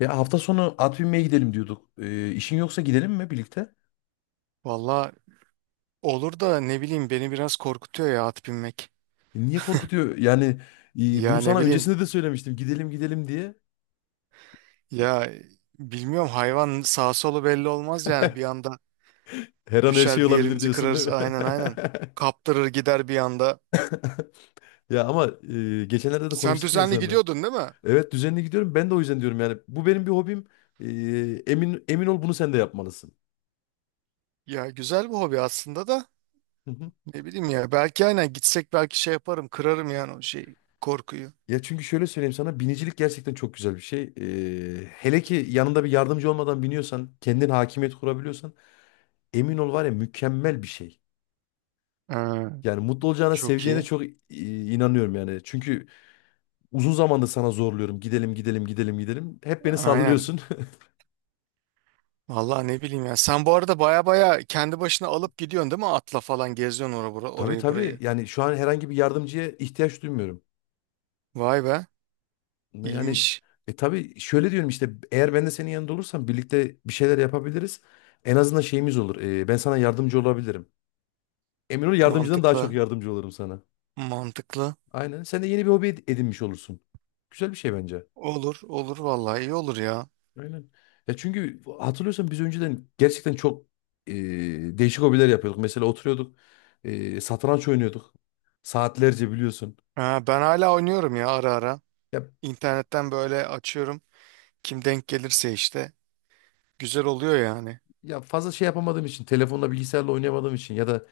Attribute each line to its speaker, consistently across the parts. Speaker 1: Ya hafta sonu at binmeye gidelim diyorduk. İşin yoksa gidelim mi birlikte?
Speaker 2: Valla olur da ne bileyim beni biraz korkutuyor ya at binmek.
Speaker 1: Niye korkutuyor? Yani, bunu
Speaker 2: Ya ne
Speaker 1: sana
Speaker 2: bileyim
Speaker 1: öncesinde de söylemiştim. Gidelim gidelim diye.
Speaker 2: ya bilmiyorum, hayvan sağ solu belli olmaz, yani bir anda
Speaker 1: Her an her şey
Speaker 2: düşer bir
Speaker 1: olabilir
Speaker 2: yerimizi
Speaker 1: diyorsun değil
Speaker 2: kırarız,
Speaker 1: mi?
Speaker 2: aynen aynen. Kaptırır gider bir anda.
Speaker 1: Ya ama, geçenlerde de
Speaker 2: Sen
Speaker 1: konuştuk ya
Speaker 2: düzenli
Speaker 1: seninle.
Speaker 2: gidiyordun değil mi?
Speaker 1: Evet, düzenli gidiyorum. Ben de o yüzden diyorum yani. Bu benim bir hobim. E, emin ol, bunu sen de yapmalısın.
Speaker 2: Ya güzel bir hobi aslında da
Speaker 1: Hı hı.
Speaker 2: ne bileyim ya, belki aynen gitsek belki şey yaparım, kırarım yani o şey korkuyu.
Speaker 1: Ya çünkü şöyle söyleyeyim sana, binicilik gerçekten çok güzel bir şey. Hele ki yanında bir yardımcı olmadan biniyorsan, kendin hakimiyet kurabiliyorsan, emin ol, var ya, mükemmel bir şey.
Speaker 2: Ha,
Speaker 1: Yani mutlu olacağına,
Speaker 2: çok
Speaker 1: seveceğine
Speaker 2: iyi.
Speaker 1: çok inanıyorum yani. Çünkü uzun zamandır sana zorluyorum. Gidelim, gidelim, gidelim, gidelim. Hep beni
Speaker 2: Aynen.
Speaker 1: sallıyorsun.
Speaker 2: Valla ne bileyim ya. Sen bu arada baya baya kendi başına alıp gidiyorsun değil mi? Atla falan geziyorsun orayı,
Speaker 1: Tabii tabii.
Speaker 2: burayı.
Speaker 1: Yani şu an herhangi bir yardımcıya ihtiyaç duymuyorum.
Speaker 2: Vay be.
Speaker 1: Yani
Speaker 2: İyiymiş.
Speaker 1: e tabii şöyle diyorum işte, eğer ben de senin yanında olursam birlikte bir şeyler yapabiliriz. En azından şeyimiz olur. Ben sana yardımcı olabilirim. Emin ol, yardımcıdan daha çok
Speaker 2: Mantıklı.
Speaker 1: yardımcı olurum sana.
Speaker 2: Mantıklı.
Speaker 1: Aynen. Sen de yeni bir hobi edinmiş olursun. Güzel bir şey bence.
Speaker 2: Olur. Olur vallahi, iyi olur ya.
Speaker 1: Aynen. Ya çünkü hatırlıyorsan biz önceden gerçekten çok e, değişik hobiler yapıyorduk. Mesela oturuyorduk, satranç oynuyorduk. Saatlerce biliyorsun.
Speaker 2: Ha, ben hala oynuyorum ya ara ara.
Speaker 1: Ya
Speaker 2: İnternetten böyle açıyorum. Kim denk gelirse işte. Güzel oluyor yani.
Speaker 1: ya, fazla şey yapamadığım için, telefonla bilgisayarla oynayamadığım için ya da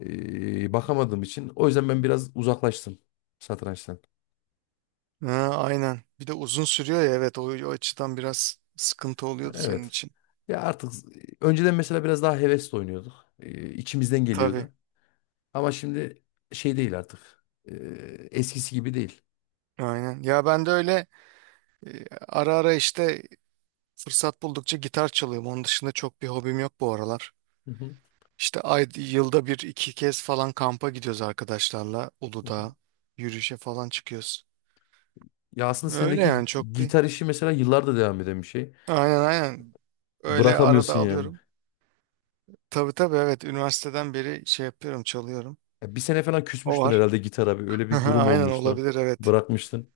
Speaker 1: bakamadığım için o yüzden ben biraz uzaklaştım satrançtan.
Speaker 2: Ha, aynen. Bir de uzun sürüyor ya, evet o açıdan biraz sıkıntı oluyordu senin
Speaker 1: Evet.
Speaker 2: için.
Speaker 1: Ya artık önceden mesela biraz daha hevesle oynuyorduk. İçimizden
Speaker 2: Tabii.
Speaker 1: geliyordu. Ama şimdi şey değil artık. Eskisi gibi değil.
Speaker 2: Aynen. Ya ben de öyle ara ara işte fırsat buldukça gitar çalıyorum. Onun dışında çok bir hobim yok bu aralar.
Speaker 1: Hı hı.
Speaker 2: İşte ay, yılda bir iki kez falan kampa gidiyoruz arkadaşlarla. Uludağ yürüyüşe falan çıkıyoruz.
Speaker 1: Ya aslında
Speaker 2: Öyle
Speaker 1: sendeki
Speaker 2: yani, çok bir.
Speaker 1: gitar işi mesela yıllardır devam eden bir şey.
Speaker 2: Aynen aynen. Öyle arada
Speaker 1: Bırakamıyorsun yani.
Speaker 2: alıyorum. Tabii tabii, evet üniversiteden beri şey yapıyorum, çalıyorum.
Speaker 1: Ya bir sene falan
Speaker 2: O
Speaker 1: küsmüştün
Speaker 2: var.
Speaker 1: herhalde gitara bir. Öyle bir durum
Speaker 2: Aynen,
Speaker 1: olmuştu.
Speaker 2: olabilir evet.
Speaker 1: Bırakmıştın.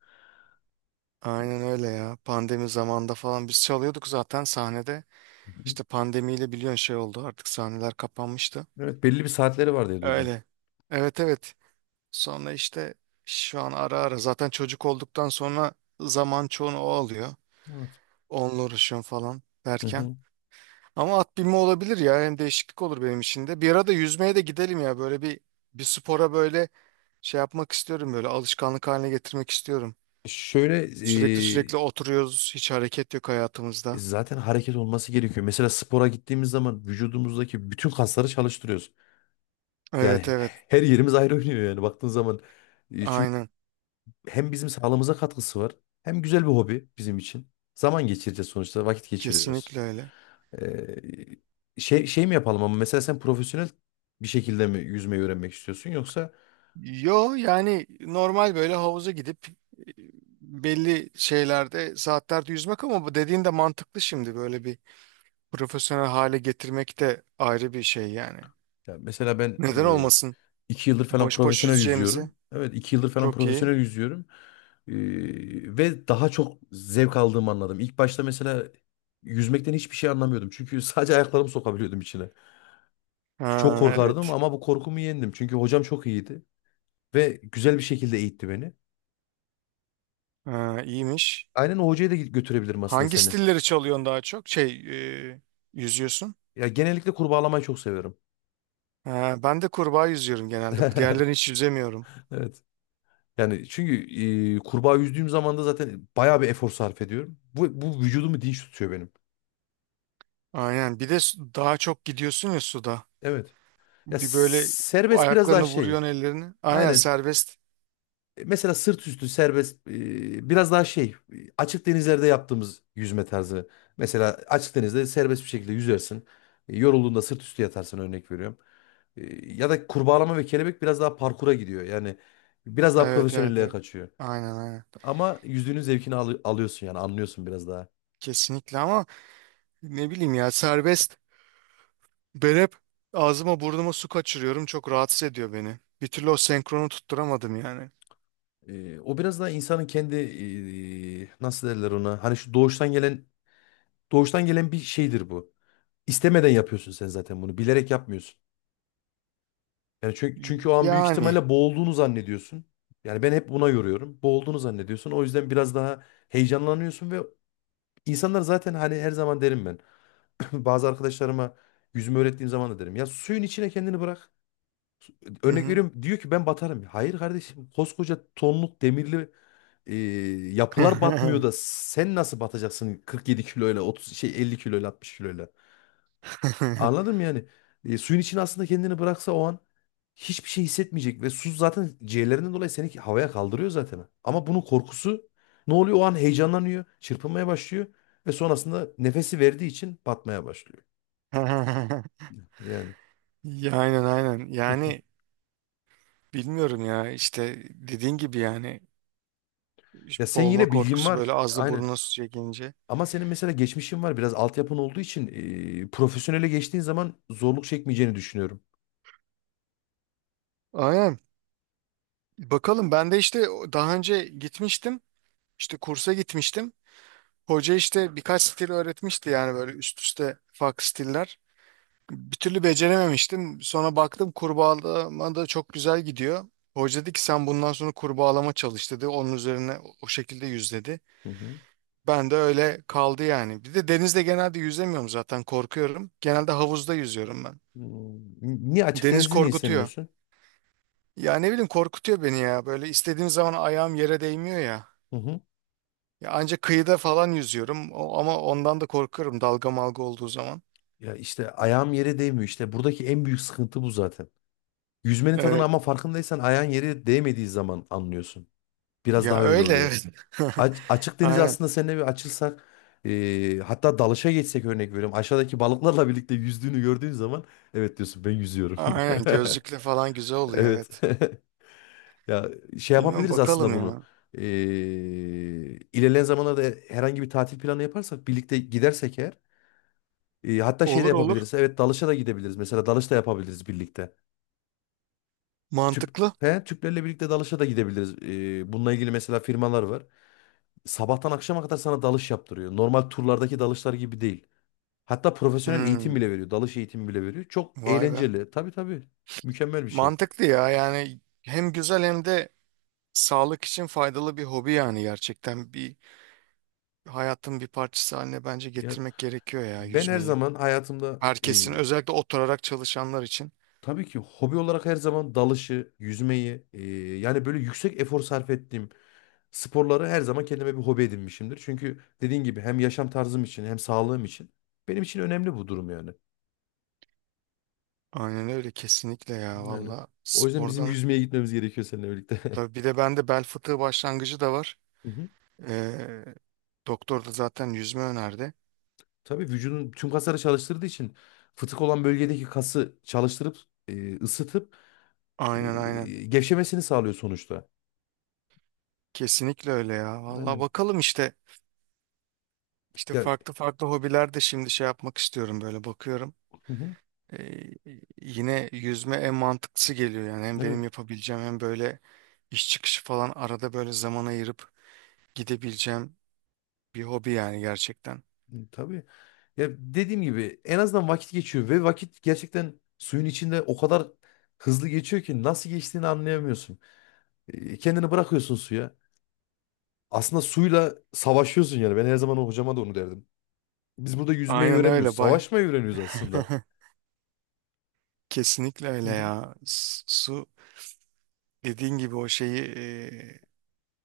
Speaker 2: Aynen öyle ya. Pandemi zamanında falan biz çalıyorduk zaten sahnede.
Speaker 1: Hı hı.
Speaker 2: İşte pandemiyle biliyorsun şey oldu, artık sahneler kapanmıştı.
Speaker 1: Evet, belli bir saatleri var diye duydum.
Speaker 2: Öyle. Evet evet. Sonra işte şu an ara ara zaten çocuk olduktan sonra zaman çoğunu o alıyor.
Speaker 1: Evet.
Speaker 2: Onunla uğraşıyorum falan
Speaker 1: Hı
Speaker 2: derken.
Speaker 1: hı.
Speaker 2: Ama at binme olabilir ya, hem değişiklik olur benim için de. Bir ara da yüzmeye de gidelim ya, böyle bir bir spora böyle şey yapmak istiyorum, böyle alışkanlık haline getirmek istiyorum.
Speaker 1: Şöyle
Speaker 2: Sürekli
Speaker 1: e,
Speaker 2: sürekli oturuyoruz, hiç hareket yok hayatımızda.
Speaker 1: zaten hareket olması gerekiyor. Mesela spora gittiğimiz zaman vücudumuzdaki bütün kasları çalıştırıyoruz.
Speaker 2: Evet
Speaker 1: Yani
Speaker 2: evet,
Speaker 1: her yerimiz ayrı oynuyor yani baktığın zaman. Çünkü
Speaker 2: aynen,
Speaker 1: hem bizim sağlığımıza katkısı var, hem güzel bir hobi bizim için. Zaman geçireceğiz sonuçta, vakit geçiriyoruz.
Speaker 2: kesinlikle öyle.
Speaker 1: Şey mi yapalım ama mesela, sen profesyonel bir şekilde mi yüzmeyi öğrenmek istiyorsun yoksa?
Speaker 2: Yo yani normal böyle havuza gidip e, belli şeylerde, saatlerde yüzmek, ama bu dediğin de mantıklı şimdi, böyle bir profesyonel hale getirmek de ayrı bir şey yani.
Speaker 1: ya mesela ben
Speaker 2: Neden
Speaker 1: e,
Speaker 2: olmasın?
Speaker 1: iki yıldır falan
Speaker 2: Boş boş
Speaker 1: profesyonel
Speaker 2: yüzeceğimizi.
Speaker 1: yüzüyorum. Evet, iki yıldır falan
Speaker 2: Çok iyi.
Speaker 1: profesyonel yüzüyorum. Ve daha çok zevk aldığımı anladım. İlk başta mesela yüzmekten hiçbir şey anlamıyordum. Çünkü sadece ayaklarımı sokabiliyordum içine. Çok
Speaker 2: Ha,
Speaker 1: korkardım
Speaker 2: evet.
Speaker 1: ama bu korkumu yendim. Çünkü hocam çok iyiydi ve güzel bir şekilde eğitti beni.
Speaker 2: Ha, iyiymiş.
Speaker 1: Aynen, o hocaya da götürebilirim aslında
Speaker 2: Hangi
Speaker 1: seni.
Speaker 2: stilleri çalıyorsun daha çok? Şey, e, yüzüyorsun.
Speaker 1: Ya genellikle kurbağalamayı çok seviyorum.
Speaker 2: Ha, ben de kurbağa yüzüyorum genelde. Diğerlerini hiç yüzemiyorum.
Speaker 1: Evet. Yani çünkü, kurbağa yüzdüğüm zaman da zaten bayağı bir efor sarf ediyorum. Bu vücudumu dinç tutuyor benim.
Speaker 2: Aynen. Bir de su- daha çok gidiyorsun ya suda.
Speaker 1: Evet. Ya
Speaker 2: Bir böyle
Speaker 1: serbest biraz daha
Speaker 2: ayaklarını
Speaker 1: şey.
Speaker 2: vuruyorsun, ellerini. Aynen,
Speaker 1: Aynen.
Speaker 2: serbest.
Speaker 1: Mesela sırt üstü serbest, biraz daha şey. Açık denizlerde yaptığımız yüzme tarzı. Mesela açık denizde serbest bir şekilde yüzersin. Yorulduğunda sırt üstü yatarsın, örnek veriyorum. Ya da kurbağalama ve kelebek biraz daha parkura gidiyor. Yani biraz daha
Speaker 2: Evet evet
Speaker 1: profesyonelliğe
Speaker 2: evet.
Speaker 1: kaçıyor.
Speaker 2: Aynen aynen.
Speaker 1: Ama yüzdüğünün zevkini alıyorsun yani, anlıyorsun biraz daha.
Speaker 2: Kesinlikle, ama ne bileyim ya, serbest. Ben hep ağzıma burnuma su kaçırıyorum. Çok rahatsız ediyor beni. Bir türlü o senkronu tutturamadım yani.
Speaker 1: O biraz daha insanın kendi, nasıl derler ona? Hani şu doğuştan gelen, doğuştan gelen bir şeydir bu. İstemeden yapıyorsun sen zaten bunu. Bilerek yapmıyorsun. Yani çünkü o an büyük
Speaker 2: Yani.
Speaker 1: ihtimalle boğulduğunu zannediyorsun. Yani ben hep buna yoruyorum. Boğulduğunu zannediyorsun. O yüzden biraz daha heyecanlanıyorsun ve insanlar zaten hani, her zaman derim ben. Bazı arkadaşlarıma yüzme öğrettiğim zaman da derim. Ya suyun içine kendini bırak.
Speaker 2: Hı
Speaker 1: Örnek
Speaker 2: hı.
Speaker 1: veriyorum, diyor ki ben batarım. Hayır kardeşim, koskoca tonluk demirli e, yapılar batmıyor da sen nasıl batacaksın 47 kiloyla, 30 şey 50 kiloyla, 60 kiloyla? Anladım yani. Suyun içine aslında kendini bıraksa o an hiçbir şey hissetmeyecek ve su zaten ciğerlerinden dolayı seni havaya kaldırıyor zaten. Ama bunun korkusu ne oluyor? O an heyecanlanıyor, çırpınmaya başlıyor ve sonrasında nefesi verdiği için batmaya başlıyor. Yani.
Speaker 2: Ya, aynen aynen. Yani bilmiyorum ya, işte dediğin gibi yani
Speaker 1: Ya sen
Speaker 2: boğulma
Speaker 1: yine, bilgin
Speaker 2: korkusu
Speaker 1: var.
Speaker 2: böyle ağızla
Speaker 1: Aynen.
Speaker 2: burnuna su çekince.
Speaker 1: Ama senin mesela geçmişin var. Biraz altyapın olduğu için profesyonele geçtiğin zaman zorluk çekmeyeceğini düşünüyorum.
Speaker 2: Aynen. Bakalım, ben de işte daha önce gitmiştim. İşte kursa gitmiştim. Hoca işte birkaç stil öğretmişti yani böyle üst üste farklı stiller. Bir türlü becerememiştim. Sonra baktım kurbağalama da çok güzel gidiyor. Hoca dedi ki sen bundan sonra kurbağalama çalış dedi. Onun üzerine o şekilde yüz dedi.
Speaker 1: Hı hı.
Speaker 2: Ben de öyle kaldı yani. Bir de denizde genelde yüzemiyorum, zaten korkuyorum. Genelde havuzda yüzüyorum ben.
Speaker 1: Hmm. Niye açık
Speaker 2: Deniz
Speaker 1: denizi niye
Speaker 2: korkutuyor.
Speaker 1: sevmiyorsun?
Speaker 2: Ya ne bileyim, korkutuyor beni ya. Böyle istediğim zaman ayağım yere değmiyor ya.
Speaker 1: Hı hı.
Speaker 2: Ya ancak kıyıda falan yüzüyorum, O- ama ondan da korkarım dalga malga olduğu zaman.
Speaker 1: Ya işte ayağım yere değmiyor işte. Buradaki en büyük sıkıntı bu zaten. Yüzmenin tadını
Speaker 2: Evet.
Speaker 1: ama farkındaysan ayağın yere değmediği zaman anlıyorsun. Biraz
Speaker 2: Ya
Speaker 1: daha öyle
Speaker 2: öyle,
Speaker 1: oluyor.
Speaker 2: evet.
Speaker 1: Açık deniz
Speaker 2: Aynen.
Speaker 1: aslında seninle bir açılsak, hatta dalışa geçsek, örnek veriyorum. Aşağıdaki balıklarla birlikte yüzdüğünü gördüğün zaman evet diyorsun, ben yüzüyorum.
Speaker 2: Aynen, gözlükle falan güzel oluyor
Speaker 1: Evet.
Speaker 2: evet.
Speaker 1: Ya şey
Speaker 2: Bilmiyorum,
Speaker 1: yapabiliriz aslında
Speaker 2: bakalım
Speaker 1: bunu.
Speaker 2: ya.
Speaker 1: Ee, ilerleyen zamanlarda herhangi bir tatil planı yaparsak, birlikte gidersek eğer, hatta şey de
Speaker 2: Olur olur.
Speaker 1: yapabiliriz. Evet, dalışa da gidebiliriz. Mesela dalış da yapabiliriz birlikte. Tüp,
Speaker 2: Mantıklı.
Speaker 1: he, Tüplerle birlikte dalışa da gidebiliriz. Bununla ilgili mesela firmalar var. Sabahtan akşama kadar sana dalış yaptırıyor. Normal turlardaki dalışlar gibi değil. Hatta profesyonel eğitim
Speaker 2: Hmm.
Speaker 1: bile veriyor. Dalış eğitimi bile veriyor. Çok
Speaker 2: Vay be.
Speaker 1: eğlenceli. Tabii tabii. Mükemmel bir şey.
Speaker 2: Mantıklı ya, yani hem güzel hem de sağlık için faydalı bir hobi yani, gerçekten bir hayatın bir parçası haline bence
Speaker 1: Ya
Speaker 2: getirmek gerekiyor ya
Speaker 1: ben her
Speaker 2: yüzmeyi.
Speaker 1: zaman hayatımda
Speaker 2: Herkesin,
Speaker 1: e,
Speaker 2: özellikle oturarak çalışanlar için.
Speaker 1: Tabii ki hobi olarak her zaman dalışı, yüzmeyi, yani böyle yüksek efor sarf ettiğim sporları her zaman kendime bir hobi edinmişimdir. Çünkü dediğin gibi hem yaşam tarzım için, hem sağlığım için benim için önemli bu durum yani.
Speaker 2: Aynen öyle, kesinlikle ya
Speaker 1: Yani
Speaker 2: valla
Speaker 1: o yüzden bizim
Speaker 2: spordan.
Speaker 1: yüzmeye gitmemiz gerekiyor seninle birlikte.
Speaker 2: Tabii bir de bende bel fıtığı başlangıcı da var.
Speaker 1: Hı hı.
Speaker 2: Ee, Doktor da zaten yüzme önerdi.
Speaker 1: Tabii, vücudun tüm kasları çalıştırdığı için fıtık olan bölgedeki kası çalıştırıp, ısıtıp, e,
Speaker 2: Aynen aynen.
Speaker 1: gevşemesini sağlıyor sonuçta.
Speaker 2: Kesinlikle öyle ya. Vallahi
Speaker 1: Yani
Speaker 2: bakalım işte. İşte
Speaker 1: ya
Speaker 2: farklı farklı hobiler de şimdi şey yapmak istiyorum, böyle bakıyorum.
Speaker 1: hı hı,
Speaker 2: Ee, Yine yüzme en mantıklısı geliyor yani. Hem benim
Speaker 1: evet
Speaker 2: yapabileceğim hem böyle iş çıkışı falan arada böyle zaman ayırıp gidebileceğim bir hobi yani gerçekten.
Speaker 1: tabii. Ya dediğim gibi en azından vakit geçiyor ve vakit gerçekten suyun içinde o kadar hızlı geçiyor ki nasıl geçtiğini anlayamıyorsun. Kendini bırakıyorsun suya. Aslında suyla savaşıyorsun yani. Ben her zaman o hocama da onu derdim. Biz burada yüzmeyi
Speaker 2: Aynen
Speaker 1: öğrenmiyoruz.
Speaker 2: öyle, bay.
Speaker 1: Savaşmayı öğreniyoruz aslında.
Speaker 2: Kesinlikle
Speaker 1: Hı
Speaker 2: öyle
Speaker 1: hı.
Speaker 2: ya. S- su dediğin gibi o şeyi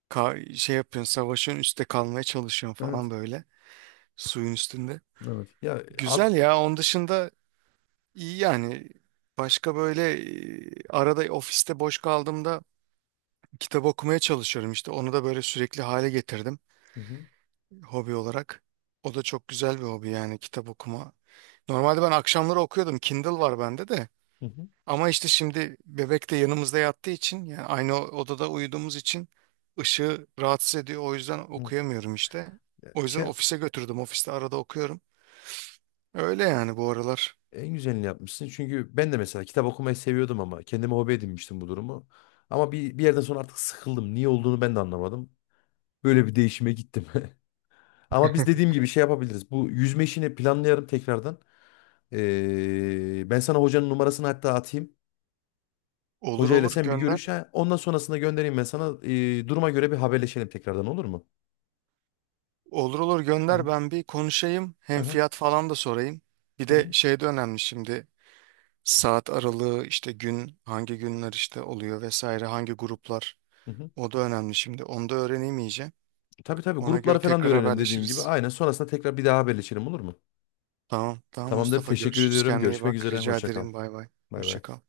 Speaker 2: ka- şey yapıyorsun, savaşın, üstte kalmaya çalışıyorsun
Speaker 1: Evet.
Speaker 2: falan, böyle suyun üstünde.
Speaker 1: Evet. Ya at.
Speaker 2: Güzel ya. Onun dışında iyi yani. Başka böyle arada ofiste boş kaldığımda kitap okumaya çalışıyorum işte. Onu da böyle sürekli hale getirdim
Speaker 1: Hı hı,
Speaker 2: hobi olarak. O da çok güzel bir hobi yani, kitap okuma. Normalde ben akşamları okuyordum. Kindle var bende de.
Speaker 1: hı hı.
Speaker 2: Ama işte şimdi bebek de yanımızda yattığı için, yani aynı odada uyuduğumuz için ışığı rahatsız ediyor. O yüzden
Speaker 1: Evet.
Speaker 2: okuyamıyorum işte.
Speaker 1: Ya
Speaker 2: O yüzden
Speaker 1: şey,
Speaker 2: ofise götürdüm. Ofiste arada okuyorum. Öyle yani bu aralar.
Speaker 1: en güzelini yapmışsın. Çünkü ben de mesela kitap okumayı seviyordum ama kendime hobi edinmiştim bu durumu. Ama bir yerden sonra artık sıkıldım. Niye olduğunu ben de anlamadım. Böyle bir değişime gittim. Ama biz dediğim gibi şey yapabiliriz. Bu yüzme işini planlayalım tekrardan. Ben sana hocanın numarasını hatta atayım.
Speaker 2: Olur
Speaker 1: Hocayla
Speaker 2: olur,
Speaker 1: sen bir
Speaker 2: gönder.
Speaker 1: görüş. Ha, ondan sonrasında göndereyim ben sana. Duruma göre bir haberleşelim tekrardan, olur mu?
Speaker 2: Olur olur,
Speaker 1: Hı
Speaker 2: gönder,
Speaker 1: hı.
Speaker 2: ben bir konuşayım. Hem
Speaker 1: Hı
Speaker 2: fiyat falan da sorayım. Bir
Speaker 1: Hı hı.
Speaker 2: de şey de önemli şimdi. Saat aralığı, işte gün, hangi günler işte oluyor vesaire, hangi gruplar.
Speaker 1: Hı hı.
Speaker 2: O da önemli şimdi. Onu da öğreneyim iyice.
Speaker 1: Tabii tabii,
Speaker 2: Ona
Speaker 1: grupları
Speaker 2: göre
Speaker 1: falan da
Speaker 2: tekrar
Speaker 1: öğrenelim dediğin gibi.
Speaker 2: haberleşiriz.
Speaker 1: Aynen, sonrasında tekrar bir daha haberleşelim, olur mu?
Speaker 2: Tamam. Tamam
Speaker 1: Tamamdır.
Speaker 2: Mustafa,
Speaker 1: Teşekkür
Speaker 2: görüşürüz.
Speaker 1: ediyorum.
Speaker 2: Kendine iyi
Speaker 1: Görüşmek
Speaker 2: bak.
Speaker 1: üzere.
Speaker 2: Rica
Speaker 1: Hoşça kal.
Speaker 2: ederim. Bay bay.
Speaker 1: Bay
Speaker 2: Hoşça
Speaker 1: bay.
Speaker 2: kal.